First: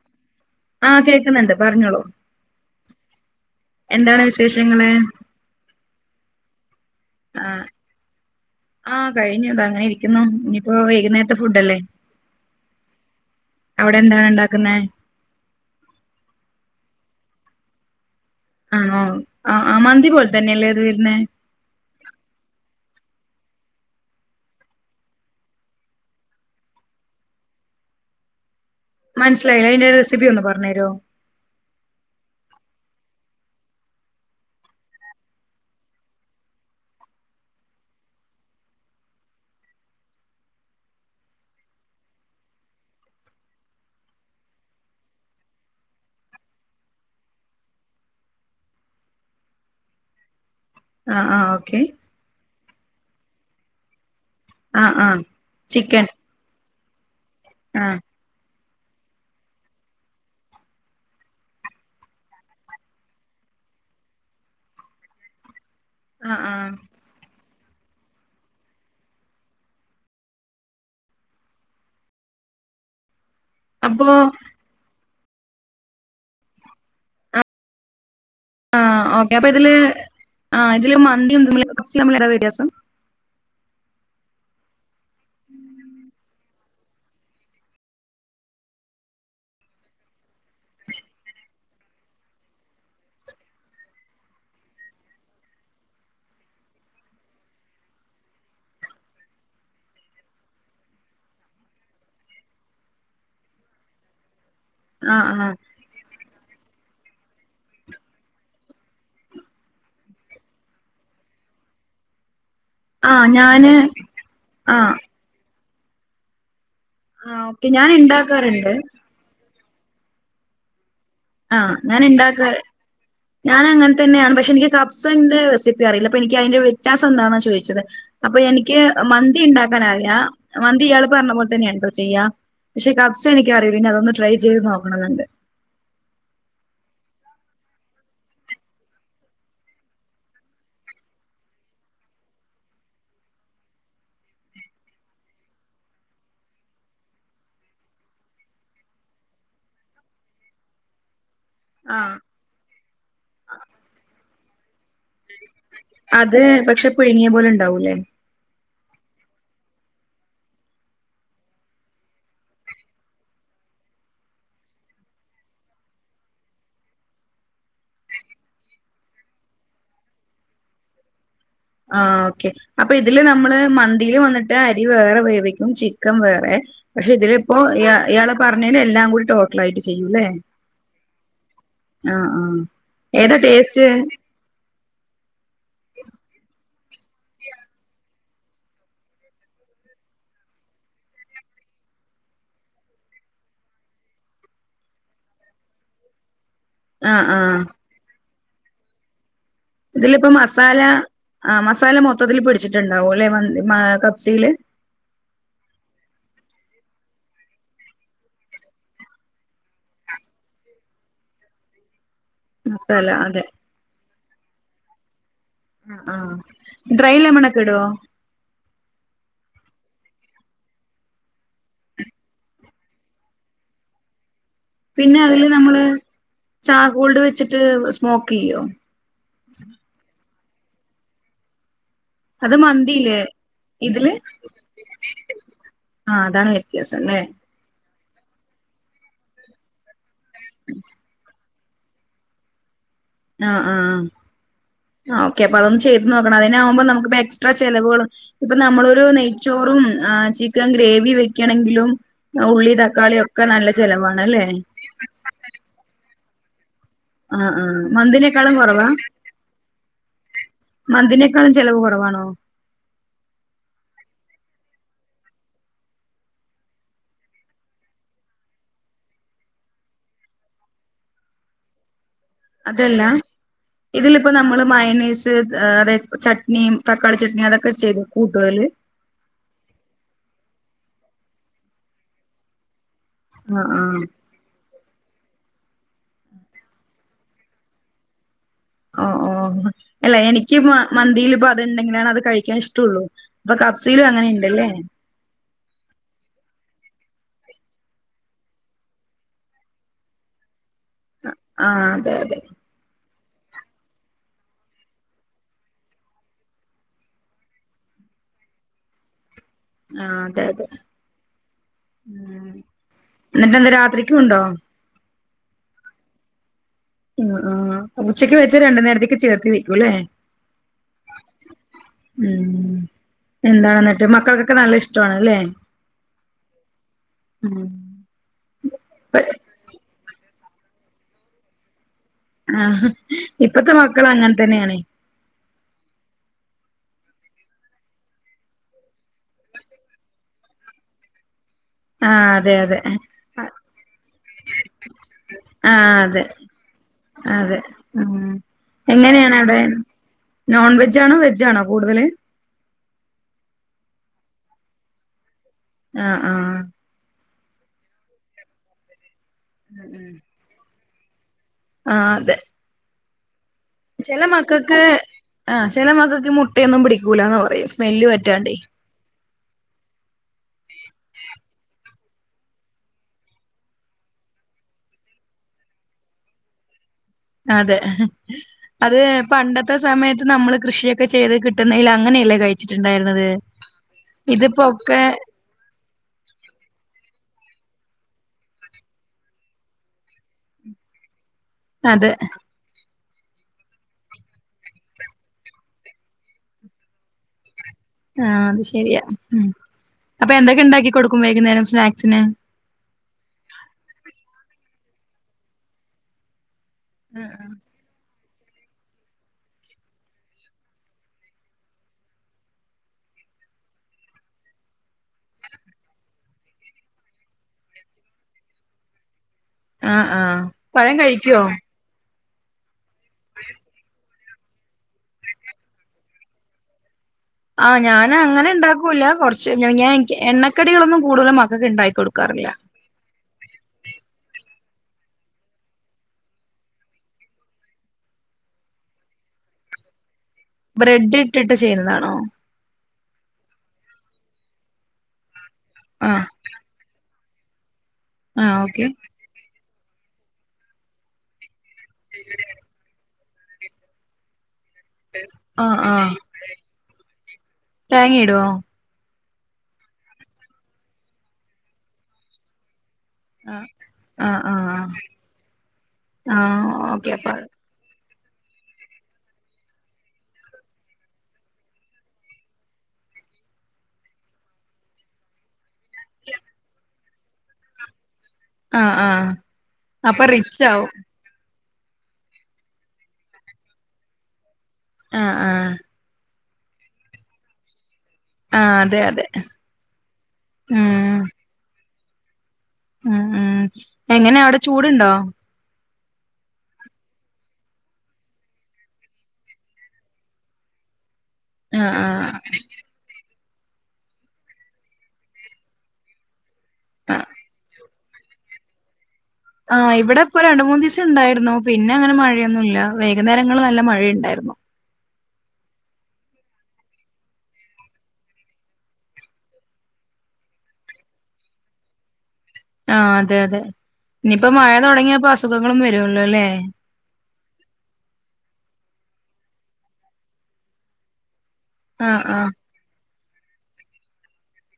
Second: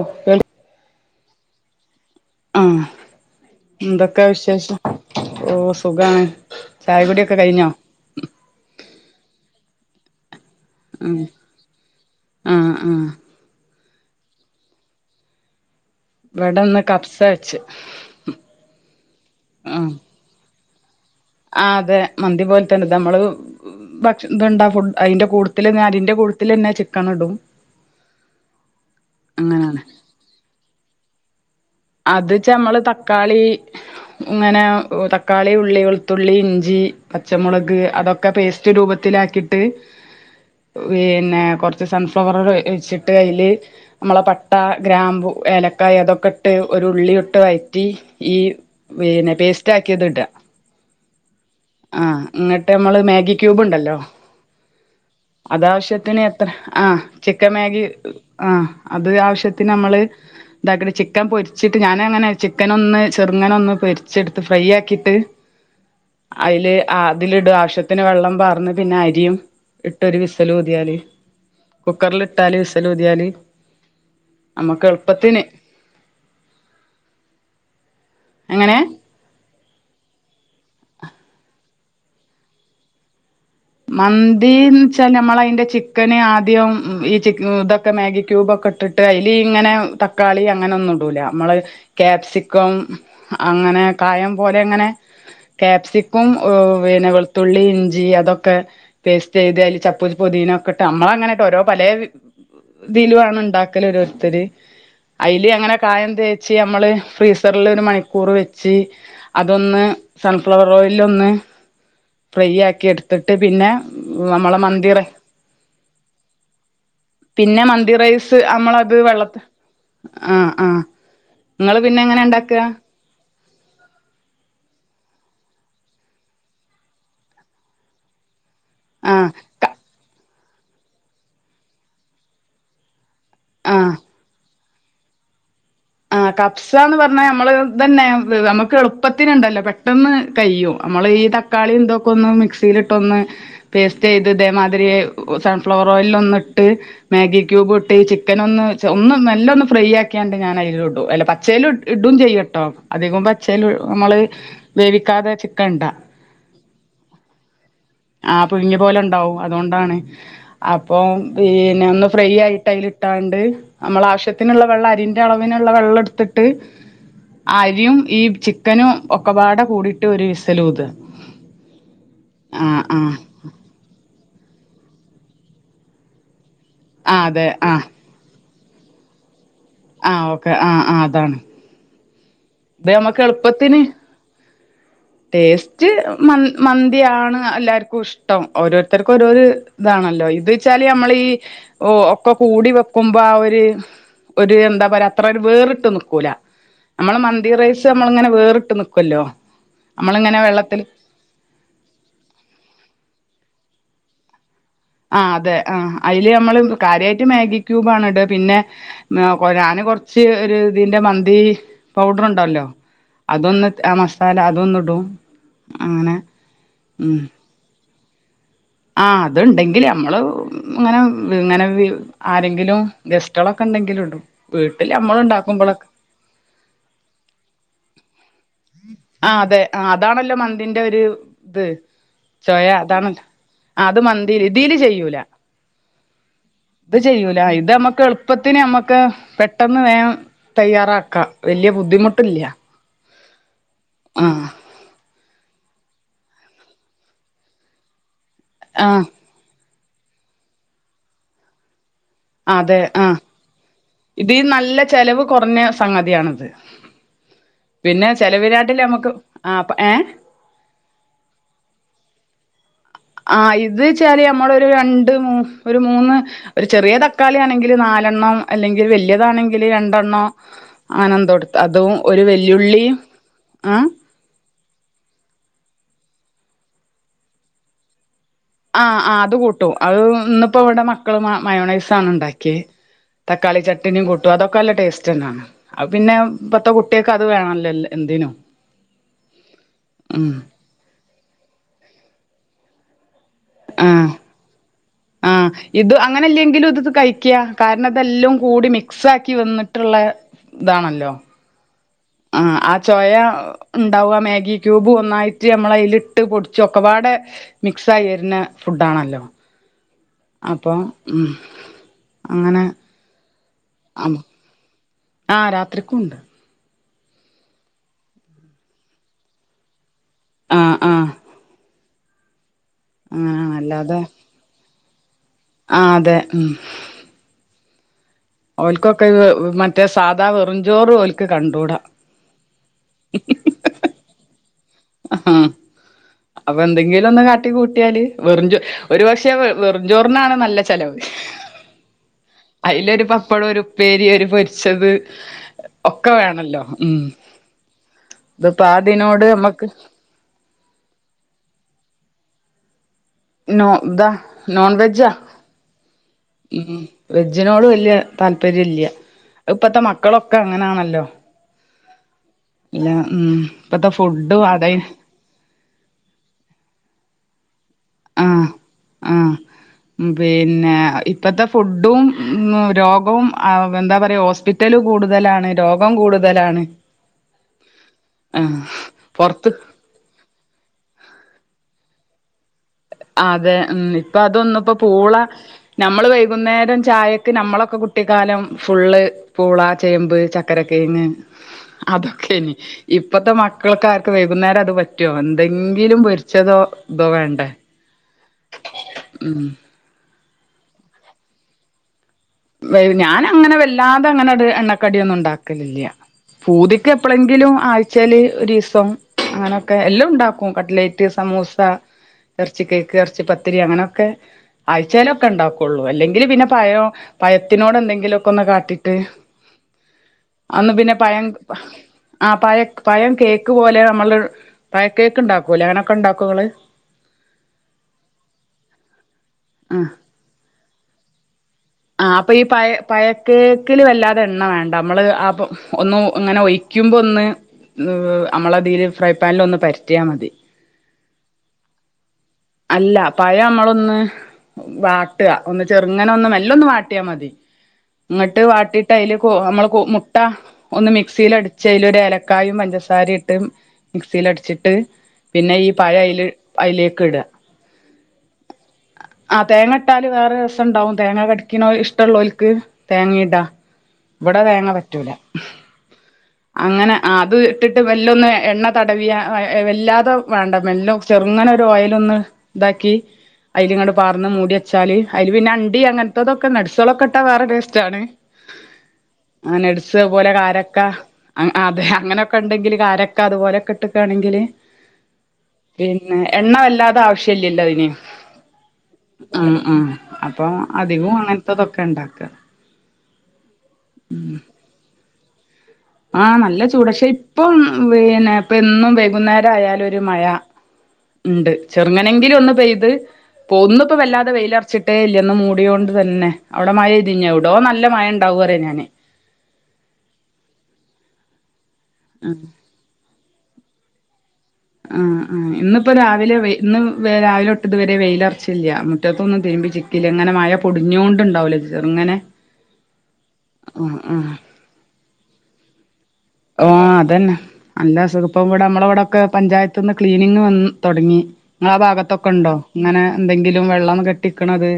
ഓക്ക ആഹ കേൾക്കുന്നുണ്ട് പറഞ്ഞോളൂ ആഹ്‌. എന്താണ് എന്തൊക്കെ വിശേഷം വിശേഷങ്ങള് ഓ സുഖാണ് ചായപൊടിയൊക്കെ ആഹ് കഴിഞ്ഞോ ആഹ് കയ്ഞ്ഞു ത ഇങ്ങനെ ഇരി ുന്നു ഇനിയിപ്പോ ആഹ് വൈകുന്നേരത്തെ ഫുഡല്ലേ ആഹ് ആഹ് അവിടെ എന്താണ് ഉണ്ടാക്കുന്നേ ഇവിടന്ന് കപ്സ വെച്ച് ആണോ ആഹ് ആ മന്തി പോലെ തന്നെയല്ലേ ഏത് വരുന്ന ആഹ് അതെ മന്തി പോലെ തന്നെ നമ്മള് ഭക്ഷ ഇതുണ്ടാ ഫുഡ് അയ്ന്റെ കൂട്ടത്തിൽ അരീന്റെ കൂട്ടത്തിൽന്നെ ചിക്കൻ ഇടും മനസ്സിലായില്ല അങ്ങനാണ് അതിന്റെ റെസിപ്പി ഒന്ന് പറഞ്ഞരോ അത്ച്ച നമ്മള് തക്കാളി ഇങ്ങനെ തക്കാളി ഉള്ളി വെളുത്തുള്ളി ഇഞ്ചി പച്ചമുളക് അതൊക്കെ ഒക്കെ പേസ്റ്റ് രൂപത്തിലാക്കിയിട്ട് പിന്നെ കുറച്ച് സൺഫ്ലവർ വെച്ചിട്ട് കയ്ൽ നമ്മളെ പട്ട ഗ്രാമ്പു ഏലക്കായ അതൊക്കെ ഇട്ട് ഒരു ഉള്ളിയുട്ട് കയറ്റി ഈ പിന്നെ പേസ്റ്റ് ആാക്കിയത് ഇടാ ആഹ് ആഹ് ഓക്കെ ആഹ് എന്നങ്ങിട്ട് നമ്മള് മാഗി ക്യൂബ് ഉണ്ടല്ലോ ആഹ് ആഹ് ചിക്കൻ അതാവശ്യത്തിന് ആഹ് ചിക്കൻ മാഗി ആഹ് ആഹ് അത് ആവശ്യത്തിന് നമ്മള് ഇതാക്ക ചിക്കാ പൊരിച്ചിട്ട് ഞാനൻ അങ്ങനെ ചിക്കന ഒന്ന് ചെറുങ്ങനൊ ഒന്ന് പൊരിച്ചെടുത്ത് ഫ്രൈ ആക്കിയിട്ട് ആഹ് ആഹ് അയ്ല് അതില ആവശ്യ ത്തിന് വെള്ളം പാർന്ന് പിന്നെ അരിയും ഇട്ടരു വിസൽ ഊതിയാല് കുക്കറൽ ഇട്ടാല് വിസല് ഊതിയാൽ അപ്പോൊ അമ്മക്ക് എളുപ്പത്തിന് എങ്ങനെ അപ്പ ഇതില് ആ ഇതില് മന്തിമ്മ കുറിച്ച് നമ്മൾ വ്യത്യാസം മന്തിന്ന് വച്ചാൽ നമ്മള അതിന്റെ ചിക്കന് ആദ്യം ച ഇതൊക്കെ മാഗി ക്യൂബ് ഒക്കെ ഇട്ടിട്ട് അയ്ല് ഇങ്ങനെ തക്കാളി അങ്ങനൊ ഒന്നും ഇടൂല നമ്മള് ക്യാപ്സിക്കം അങ്ങനെ കായം പോലെ അങ്ങനെ ക്യാപ്സിക്കും വേനകെളുത്തുള്ളി ഇഞ്ചി അതൊക്കെ ക്കെ പേസ്റ്റെയ്ത് അയില് ചപ്പൂം പൊതീനൊക്കെട്ട് അമ്മളങ്ങനെ ഓരോ പലേ ഇതിലു ആണ് ഇണ്ടാക്കല് ഓരോര്ത്തര് ആഹ് അയില് ആഹ് അങ്ങനെ കായം തേച്ച് അമ്മള് ഫ്രീസറിലൊര് മണിക്കൂറ് വെച്ച് അതൊന്ന് സൺഫ്ലവർ ഓയില്ലൊന്ന് ഫ്രൈയാക്കി എട് ആഹ് ത്തിട്ട് പിന്നെ ഞാന് അമ്മളെ മന്തി ആഹ് റെെ ആഹ് പിന്നെ ഓക്കെ ഞാൻ മന്തി റൈസ് ഉണ്ടാക്കാറുണ്ട് അമ്മളത് വെള്ളത്ത് ആഹ് ആഹ്. ഇങ്ങള് പിന്നെങ്ങനാണ്ടാക്കാ? ഞാനങ്ങൻ തെന്ന്യാണ് പക്ഷെ എനിക്ക് കബ്സന്റെ റെസിപ്പി അറീല്ല അപ്പൊ എനിക്കയിന്റെ വ്യത്യാസം എന്താന്നാ ചോയിച്ചത്. അപ്പൊ എനിക്ക് ആഹ് മന്തിണ്ടാക്കാനറിയാ മന്തി ഇയാള് പറഞ്ഞ പോലെ തന്നെയാട്ടോ ചെയ്യാ. പക്ഷെ കബ്സ എനിക്കറീല്ല ഇനി ആഹ് അതൊന്ന് ട്രെെ ചെയ്ത് നോക്കണന്ന്ണ്ട്. ആഹ് കബ്സാന്ന് പറഞ്ഞാ ഞമ്മള് ഇതെന്നെ അമ്മക്ക് എളുപ്പത്തിന്ണ്ടല്ലോ പെട്ടെന്ന് കയ്യും അമ്മള് ഈ തക്കാ ക്കാളിം ഇതൊക്കൊന്ന് മിക്സീലിട്ടൊന്ന് പേസ്റ്റെയ്ത് ഇതേമാതിരി സൺഫ്ലവർ ഓയില്ലൊന്ന്ട്ട് മാഗി ക്യൂബൂട്ട് ചിക്കനൊന്ന് ഒന്ന് മെല്ലൊന്ന് ഫ്രൈ ആക്കിയാണ്ട് ഞാ അയില് ഇടും അല്ല പച്ചേല് ഇടും ആഹ് ചെയ്യട്ടോ. അധികം പച്ചേല് അമ്മള് വേവിക്കാതെ ചിക്കന്ടാ. അത് പക്ഷെ പുഴുങ്ങ്യ പോലെണ്ടാവൂലേ? ആഹ് പുഴുഞ്ഞ്യ പോലെണ്ടാവും അതോണ്ടാണ്. അപ്പൊ പിന്നെ ഒന്ന് ഫ്രൈയായിട്ട് അയില് ഇട്ടാണ്ട് അമ്മളാവശ്യത്തിന്ള്ള വെള്ളം അരി അളവിന്ള്ള വെള്ളെട്ത്തിട്ട് അര്യും ഈ ചിക്കനും ഒക്കപ്പാടെ കൂടിട്ട് ഒര് വിസിലൂതാ. ആഹ് ഓക്കെ, അപ്പൊ ഇതില് നമ്മള് മന്തീല് വന്ന് അരി വേറെ വേവിക്കും ചിക്കൻ വേറെ പക്ഷെ ആ അതെ ഇതില്പ്പോ ആ ഇയാ ഇയാള് പറഞ്ഞേല് എല്ലാം കൂടി ടോട്ടലായിട്ട് ആ ചെയ്യൂലേ, ഓക്കെ ആ ആ അതാണ് ആഹ് ആഹ്. ഇത് നമ്മക്ക് ഏതാ എളുപ്പത്തിന് ടേസ്റ്റ്? ടേസ്റ്റ് മന്തിയാണ് എല്ലാർക്കും ഇഷ് ഓരോര്ത്തർക്ക് ഓരോര് ഇതാണല്ലോ ഇത് വെച്ചാല് അമ്മള് ഈ ഓ ഒക്കെ കൂടി വെക്കുമ്പോ ആഹ് ഒര് ഒര് എന്താ പറയാ അത്രൊരു വേറിട്ട് നിക്കൂല. ആഹ് ആഹ്. അമ്മള്ങ്ങന വേറ്ട്ട് നിക്കുല്ലോ? ഇതില്പ്പ മസാല ആഹ് മസാല മൊത്തത്തില് പിടിച്ച്ട്ട്ണ്ടാവും ലേ മന്തി മ കബ്സേല്. ആഹ് അതെ ആ അയില് അമ്മള് കാര്യായിട്ട് മാഗി ക്യൂബാണ് ഇടാ പിന്നെ ഞാന് കൊറച്ച് ഒര് ഇതിന്റെ മന്തീ പൗഡറിണ്ടല്ലോ മസാല അതെ അതൊന്ന് മസാല അതൊന്ന്ടും. ആഹ് ആഹ് ഡ്രൈ ലെമണൊക്കെ ഇടോ? ആഹ് അത്ണ്ടെങ്കി അമ്മള് ഇങ്ങനെ ഇങ്ങനെ ആരെങ്കിലും ഗസ്റ്റേളൊക്കെണ്ടെങ്കില്ടും വീട്ട്ല് അമ്മള്ണ്ടാക്കുമ്പോഞൊക്കെ ച്ചാകോൾഡ് വെച്ചിട്ട് സ്മോക്കെയ്യോ? ആഹ് അതെ അതാണല്ലോ മന്തിന്റെ ഒര്ത്. അത് ചൊയാ മന്തിയില്ലേ അതാണല്ലോ ആഹ് അത് ഇതില് മന്തീല് ഇതീല് ചെയ്യൂല. ആ അതാണ് വ്യത്യാസം ഇത് അല്ലേ ചെയ്യൂല ഇത് മ്മക്ക് എളുപ്പ പ്പത്തിന് അമ്മക്ക് പെട്ടെന്ന് വേം തയ്യാറാക്കാം വല്ല്യ ബുദ്ധിമുട്ട്ല്ല്യ. ആഹ് ആഹ്. ആഹ്. ആഹ് ഓക്കെപ്പതൊന്ന് ചെയ്ത് നോക്കണം അതിനാവുമ്പോ നമുക്ക്പ്പോ എക്സ്ട്രാ ചെലവുകള് ഇപ്പോ ആഹ് നമ്മളിപ്പോ ചോറും ചിക്കൻ ഗ്രേവി വെയ്ക്കണെങ്കിലും ഉള്ളി, അതെ തക്കാളി ആഹ് ഒക്കെ നല്ല ഇത് ചെലവാണല്ലേ? നല്ല ചെലവ് കൊറഞ്ഞ സംഗതി ആണത്. ആ ആ പിന്നെ മന്തിനേക്കാളും ചെലവിലാട്ടില് കൊറവാ അമ്മക്ക് ആഹ് ഏഹ്? മന്തിനേക്കാളും ചെലവ് കുറവാണോ? ആഹ് ഇത് വെച്ചാല് നമ്മള് ഒരു രണ്ട് മ ഒരു മൂന്ന്- ഒരു ചെറിയ തക്കളി ആണെങ്കില് നാലെണ്ണം അല്ലെങ്കിൽ വലിയതാണെങ്കില് രണ്ടെണ്ണം. ആനന്തോടത്ത് അതും ഒരു വല അതല്ല ഇതില്- ഇപ്പൊ നമ്മള് മയനീസ് അതായത് ചട്നിയ തക്കാളി ചട്നിയ അതൊക്കെ ചെയ്തു കൂട്ടതല്- ആഹ് ആഹ് അത് കൂട്ടും അത് ഇന്നിപ്പോ ഇവിടെ മക്കള് മയോണൈസ് ആണ് ഉണ്ടാക്കിയ- തക്കാളി ആഹ് ചട്ടിനിം ആഹ് കൂട്ടും അതൊക്കെ നല്ല ടേസ്റ്റ് തന്നാണ് ആഹ് പിന്നെ ഇപ്പത്തെ കുട്ടിയ അത് വേണല്ലോ എന്തിനും- ഓ ഓ അല്ല ഉം എനിക്ക് മന്തിൽ ഇപ്പ അത്ണ്ടെങ്കിലാണ് അത് കഴിക്കാൻ ഇഷ്ടള്ളു. ഇപ്പൊ കബ്സലും ആഹ് അങ്ങനെയുണ്ടല്ലേ ആഹ് ഇത് അങ്ങനെല്ലെങ്കിലും ഇത്ത് കഴിക്കുക കാരണം അതെല്ലാം കൂടി മിക്സ് ആക്കി വന്നിട്ടുള്ള ഇതാണല്ലോ- ആഹ് അതെ- ആഹ് ചോയ ഉണ്ടാവുക മാഗി ക്യൂബ് ഒന്നായിട്ട് നമ്മള് അതിലിട്ട് പൊടിച്ച് ഒക്കെപാട് മിക്സയി വരുന്ന ഫുഡ്‌ ആണല്ലോ? ആഹ് അതെ അതെ അപ്പൊ ഉം ഉം അങ്ങനെ- എന്നിട്ട് ഇന്ന് രാത്രിക്കും ഉണ്ടോ? ആഹ് രാത്രിക്കുണ്ട്. ഉം ആഹ് ഉച്ചക്ക് വെച്ച് രണ്ടു നേരത്തേക്ക് ചേർത്തി വെക്കും അല്ലേ? ആഹ് ആഹ്- ഉം അങ്ങനെയാണ് അല്ലാതെ എന്താണെന്നിട്ട് മക്കൾക്കൊക്കെ നല്ല ഇഷ്ടണല്ലേ? ആഹ് അതെ ഉം. ഉം ഓൽക്കൊക്കെ മറ്റേ സാധാ വെറുചോറ് ഓൽക്ക് കണ്ടൂടാ ആഹ ഇപ്പത്തെ മക്കൾ അങ്ങനെ തന്നെയാണ് ആഹ് അപ്പൊ എന്തെങ്കിലും ഒന്ന് കാട്ടി കൂട്ടിയാല് വെറുചോ ഒരു പക്ഷെ വെറുചോറിനാണ് നല്ല ചെിലവ് ആ അതെ അതിലൊരു അതെ പപ്പടം ഒരു ഉപ്പേരി ഒര് പൊരിച്ചത് ആഹ് ഒക്കെ അതെ വേണല്ലോ ഉം അതെ ഉം അതിപ്പോ അതിനോട് എങ്ങനെയാണ് അവിടെ മ്മക്ക് നോൺ വെജണോ വെജണോ കൂടുതല് നോ ഇതാ നോൺ വെജാ ആഹ് ആഹ് ഉ വെജിനോട് വല്യ താല്പര്യം ഇല്ല ഇപ്പത്തെ മക്കളൊക്കെ അങ്ങനെയാണല്ലോ ആ അതെ ഇല്ല ഉം ഇപ്പത്തെ ചില ഫുഡും അത മക്കൾക്ക് ആഹ് ചില മകൾക്ക് മുട്ടയൊന്നും പിടിക്കൂലന്ന് പറയും സ്മെല്ല് ആഹ് പറ്റാണ്ടേ ആഹ് പിന്നെ ഇപ്പത്തെ ഫുഡും രോഗവും എന്താ പറയാ ഹോസ്പി റ്റൽ കൂടുതലാണ് രോഗം കൂടുതലാണ്. അതെ ആഹ് അത് പൊറത്ത് പണ്ടത്തെ സമയത്ത് നമ്മള് കൃഷിയൊക്കെ ചെയ് കിട്ടുന്നതിൽ അങ്ങനെയല്ലേ കഴി ച്ച്ണ്ടായിരുന്നു അതെ ഉം ഇപ്പ അതൊന്ന ഇപ്പ പൂള നമ്മള് വൈകുന്നേരം ചായക്ക് നമ്മളൊക്കെ കുട്ടിക്കാലം ഫുള്ള് പൂള, ചേമ്പ്, ചക്കരക്കേങ്ങ്, അതെ അതൊക്കെന്ന് ഇപ്പത്തെ മക്കൾക്ക ആർക്ക് വൈകുന്നേരം അത് പറ്റൊ എന്തെങ്കിലും പൊരിച്ചതോ ഇതോ വേണ്ടേ ആ അത് ശരിയാ ഉ ഉം അപ്പൊ എന്തൊക്കെ ഉണ്ടാക്കി കൊടുക്കും വൈകുന്നേരം സ്നാക്സിന് വെയി ഞാനങ്ങനെ വല്ലാതെങ്ങനൊരു എണ്ണക്കടിയൊന്നും ഉണ്ടാക്കലില്ല്യ പൂതിക്ക് എപ്പളെങ്കിലും ആ ച്ചല് ഒരീസം അങ്ങനൊക്കെ എല്ലൊം ഇണ്ടാക്കും കട്ലേറ്റ് സമൂസ എറച്ചി കേക്ക് എറച്ചി പത്തിരി അങ്ങനൊക്കെ ആഴ്ച്ചേലൊക്കെ ഇണ്ടാക്കൊള്ളൂ അല്ലെങ്കില് പിന്നെ പയൊ പയത്തിനോട് എന്തെങ്കിലുക്കൊന്ന് കാട്ടിട്ട് ആഹ് ആഹ് അന്ന് പിന്നെ പഴം പയം കഴിക്കുവോ ആ പഴ പഴം കേക്ക് പോലെ നമ്മള് പഴക്കേക്ക് ഇണ്ടാക്കൂലേ അങ്ങനൊക്കെ ഉണ്ടാക്കൊങ്ങള് ആഹ് ഞാന് അങ്ങനെ ഇണ്ടാക്കൂല കൊർച്ച് ആ ഞാൻ എണ്ണക്കടികളൊന്നും കൂടുതലൊന്നു മ ആഹ് അപ്പ ഈ പയ പയക്കേക്കില് വല്ലാതെ എണ്ണ വേണ്ട നമ്മള് അപ്പൊ ഒന്ന് ഇങ്ങനെ ഒഴിക്കുമ്പോ ഒന്ന് നമ്മളതീൽ ഫ്രൈ പാനിൽ ഒന്ന് പരത്തിയാമതി ബ്രെഡ്ട്ടിട്ട് ചെയ്യുന്നതാണോ അല്ല പഴ അമ്മളൊന്ന് വാട്ടാ ഒന്ന് ആഹ് ചെറുങ്ങനൊന്ന് മെ ല്ലൊന്ന് വാട്ടിയാമതി ഇങ്ങട്ട് ആഹ് ഓക്കെ വാട്ടിട്ടയില് ക്കൊ നമ്മള് മുട്ട ഒന്ന് മിക്സില് അടിച്ച് അയില് ഒരു ഏലക്കായിം പഞ്ചസാരിം ഇട്ട് മിക്സീലടിച്ചിട്ട് പിന്നെ ഈ ആഹ് പഴ ആഹ് അയില് അലേക്ക് ഇടാ തേങ്ങയിടുവോ ആഹ് തേങ്ങട്ടാല് വേറെ രസണ്ടാവും തേങ്ങ കടിക്ക്ണോ ഇഷ്ടള്ളോൽക്ക് തേങ്ങ ട്ട ആഹ് ഇവിടെ ആഹ് തേങ്ങ ആഹ് പറ്റൂല ആഹ് അങ്ങനെ ഓക്കെ അപ്പൊ അത് ഇട്ടിട്ട് വെല്ലൊന്ന് എണ്ണ തടവിയ വെല്ലാതെ വേണ്ട മെല്ലെ ചെറുങ്ങനെ ഒരു ഓയലൊന്ന് ഇതാക്കി അയില്ങ്ങട്ട് പാർന്ന് മൂടിയച്ചാല് അയില് പിന്നെ അണ്ടി അ ട്ടതൊക്കെ നട്സളൊക്കെട്ടാ വേറെ ടേസ്റ്റാണ് ആഹ് നട്സ് അ അത്‌ അപ്പൊ പോലെ റിച്ച് കാരക്ക ആവും അഹ് അതെ അങ്ങനൊക്കെണ്ടെങ്കില് കാരക്ക അതുപലൊക്കെ ഇട്ടക്കാണെങ്കില് ആഹ് ആഹ് പിന്നെ എണ്ണ വല്ലാതെ ആവശ്യല്ല്യല്ലോ അതിന് ആഹ് അതെ അതെ ഉം ഉം അപ്പൊ അധികും ഉം അങ്ങ ൻത്തതൊക്കെ ഇണ്ടാക്കാ ഉം ഉം എങ്ങനെ അവ്ടെ ചൂടുണ്ടോ ആഹ് നല്ല ചൂട്ക്ഷെ ഇപ്പം പിന്നെ ഇപ്പന്നും വൈകുന്നേരായാലൊരു മയ ഇണ്ട് ആഹ് ചെറുങ്ങനെങ്കിലും ഒന്ന് പെയ്ത് പൊന്ന് ഇപ്പ വല്ലാതെ വെയിലർച്ച്ട്ടേല്ല്യ. ഇന്ന് മൂടിയോണ്ട് തന്നെ ഔടെ ആഹ് മഴയ്തീന്യോ ഔടോ നല്ല മയ ണ്ടാവുറിയ ഞാന് ആഹ് ഇവിടെ ഇപ്പ രണ്ട് മൂന്നീസം ഇണ്ടായിരുന്നു പിന്നെ അങ്ങനെ മഴയൊന്നുംല്ല വേകുന്നേരങ്ങൾല് നല്ല മഴയ്ണ്ടായിരുന്നു ആഹ് ആഹ് ഇന്നിപ്പ രാവിലെ വെയി ഇന്ന് രാവിലെട്ട് ഇത് വരെ വെയിലർച്ചില്ല്യ മുറ്റത്തൊന്നും തിര്മ്പി ചി ക്കീല്ല ഇങ്ങനെ മയ പൊടിഞ്ഞോണ്ട് ഇണ്ടാവുലെ ചെറുങ്ങനെ ആഹ് അതെ അതെ ആഹ് ആഹ് ഇഞ്ഞിപ്പോ മഴ തുടങ്ങിയാപ്പോ അസുഖങ്ങളും വരുല്ലോല്ലേ ആഹ് അതന്നെ നല്ല അസുഖ ഇപ്പം ഇവിടെ നമ്മളെവടൊക്കെ പഞ്ചായത്ത്ന്ന് ക്ലീനിങ്ങ് വന്ന് തൊടങ്ങി ഇങ്ങളാ ആ ആഹ് ആഹ് ഭാഗത്തൊക്കെണ്ടോ ഇങ്ങനെ എന്തെങ്കിലും വെള്ളം കെട്ടിക്ക്ണത്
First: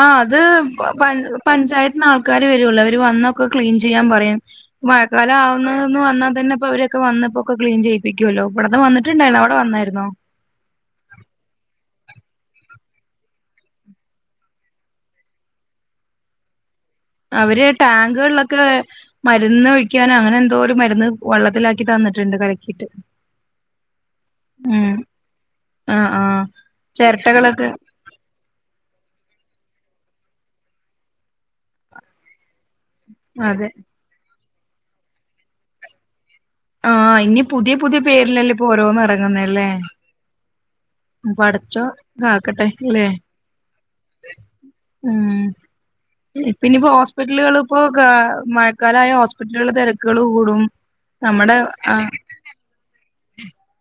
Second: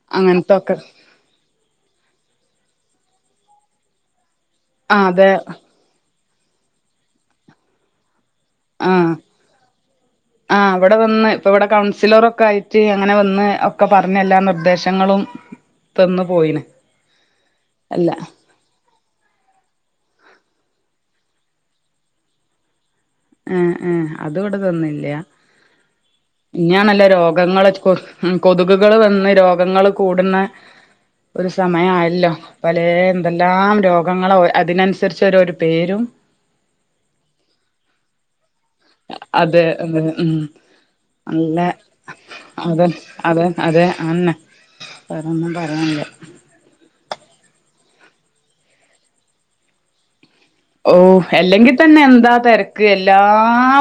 ആഹ് അത് പ പഞ്ചായത്തിന് ആൾക്കാര് വരൊല്ലോ അവര് വന്നൊക്കെ ക്ലീൻ ചെയ്യാൻ പറയും ആഹ് അതെ മഴക്കാലം ആവുന്നന്ന് വന്നാതന്നെപ്പ ഇവരൊക്കെ വന്നപ്പോക്കെ ക്ലീൻ ചെയ്യ് പ്പിക്കൊല്ലോ. ഇവിട്ന്ന് ആഹ് വന്ന്ട്ട്ണ്ടായിര്ന്ന് അവിടെ വന്നായിര്ന്നോ ആഹ് ഐവിടെ വന്ന്. ഇപ്പ ഇവിടെ കൗൺസിലറൊക്കെ ആയിട്ട് അങ്ങനെ വന്ന് ഒക്കെ പറഞ്ഞല്ലാ നിർദ്ദേശങ്ങളും തന്ന് പോയിണ് അവര് ടാങ്ക്ളിലൊ ക്കെ മരുന്ന് ഒഴിക്കാനോ അങ്ങനെ എന്തോ ഒരു മരുന്ന് വെള്ളത്തിലാക്കി തന്നിട്ട്ണ്ട് കലക്കിട്ട് ഏഹ് ഏഹ് അത് ഇവിടെ തന്നില്ല്യ ആഹ് ആഹ് ഇഞ്ഞാണല്ലൊ ചിരട്ടകളൊക്കെ രോഗങ്ങളെ ഉം കൊതുകുകള് വന്ന് രോഗങ്ങള് കൂട്ണ ഒരു സമയായല്ലോ പല അതെ എന്തെല്ലാം രോഗങ്ങളെ അതിനനുസരിച്ച്ൊര ഒരു പേരും ആഹ് ഇനി പുതിയ പുതിയ പേരിലല്ല അതെ അതെ ഉം നല്ല പടച്ചോൻ കാക്കട്ടെ അത ല്ലേ അത് അത ആന്നെ ഉം വേറൊന്നും പറയാൻ ല്ല പിന്നെപ്പോ ഹോസ്പിറ്റലുകൾ ഇപ്പോൊ മഴക്കാലായ ഹോസ്പിറ്റലുകൾ തിരക്കുകൾ കൂടും ഓഹ് നമ്മുടെ അല്ലെങ്കിൽ ആ തന്നെ എന്താ തിരക്ക് എല്ലാ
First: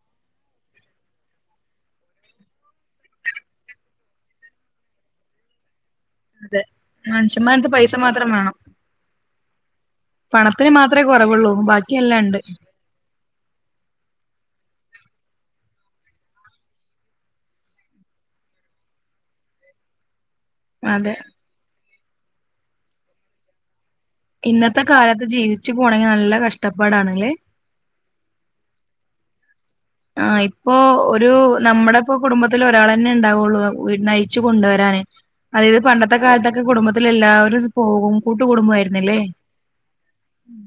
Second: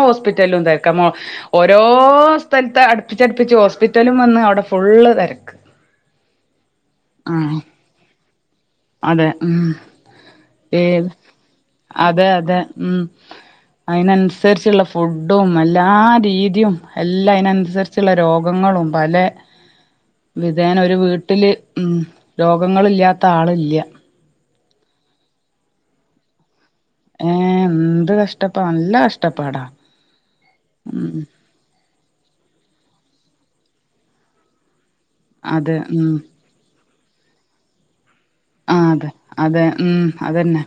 ഹോസ്പിറ്റലിലും തിരക്ക ഓരോ സ്ഥലത്ത് അടുപ്പിടുപ്പിച്ച് ഹോസ്പിറ്റലും വന്ന് അവിടെ ഫുള്ള് തിരക്ക് അതെ ആഹ് മൻുഷന്മാനത്തെ പൈസ മാത്രം വേണം അതെ ഉം പണത്തിന് മാത്രെ ഏത് കുറവുള്ളൂ ബാക്കിയ എല്ലാം ഉണ്ട് ഉം അയ്നനുസരിച്ചുള്ള ഫുഡും എല്ലാ രീതിയും എല്ലാം അയ്നനുസരിച്ച് ചില രോഗങ്ങളും പല വിധേന ഒരു അതെ വീട്ടില് ഉം രോഗങ്ങള ഇല്ലാത്ത ആളില്ല ഇന്നത്തെ കാലത്ത് ജീവിച്ചു പോണമെങ്കിൽ നല്ല കഷ്ടപ്പാടാണല്ലേ എന്ത് കഷം ഇഷ്ടപ്പ നല്ല കഷ്ടപ്പാടാ ആഹ് ഇപ്പോൊ ഉം ഒരു നമ്മുടെ കുടുംബത്തിൽ ഒരാൾ തന്നെ ഉണ്ടാവുള്ളൂ നയിച്ചു കൊണ്ടുവരാന് അതെ അതായത് ഉം പണ്ടത്തെ കാലത്തൊക്കെ കുടുംബ എല്ലാവരും പോകും കൂട്ടൂ ആഹ് അതെ അതെ ഉം അതന്നെ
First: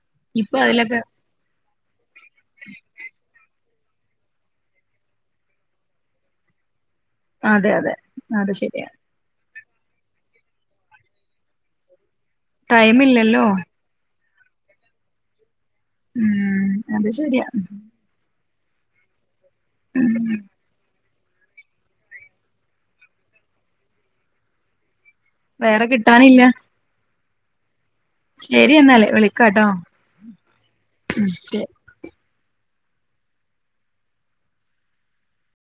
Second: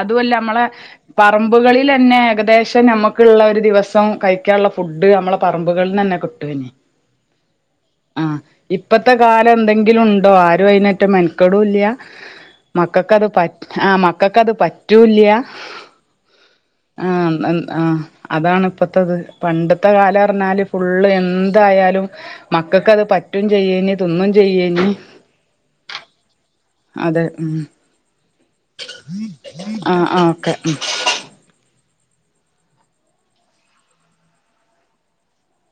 അതുമല്ല ഇപ്പൊ നമ്മളെ അതിലൊക്കെ പറമ്പുകളിലന്നെ ഏകദേശം നമുക്കുള്ള ഒരു ദിവസം കയിക്കാ ഉള്ള ഫുഡ് നമ്മളെ പറമ്പുകള്ന്നന്നെ കിട്ടും ഇനി അതെ അതെ അത് ശരിയാ ഇത്തെ കാലം എന്തെങ്കിലും ഉണ്ടോ ആരും അതിനേറ്റ മെനക്കെടും ഇല്ല ടൈം മക്കക്കത് പ ഇല്ലല്ലോ ആഹ് മക്കക്കത് പറ്റൂല്ല്യ ഉം അത് ആഹ് ശരിയാ ഉം ആഹ് അതാണ് ഇപ്പത്തത് പണ്ടത്തെ കാലം ഉം പറഞ്ഞാല് ഫുള്ള് എന്ത് എന്തായാലും മക്കക്കത് പറ്റും ചെയ്യേന് തിന്നും ചെയ്യേന് വേറെ കിട്ടാനില്ല അതെ ഉം ശരി എന്നാല് വിളിക്കാട്ടോ ആഹ് ആഹ് ഓക്കെ ഉം ശെ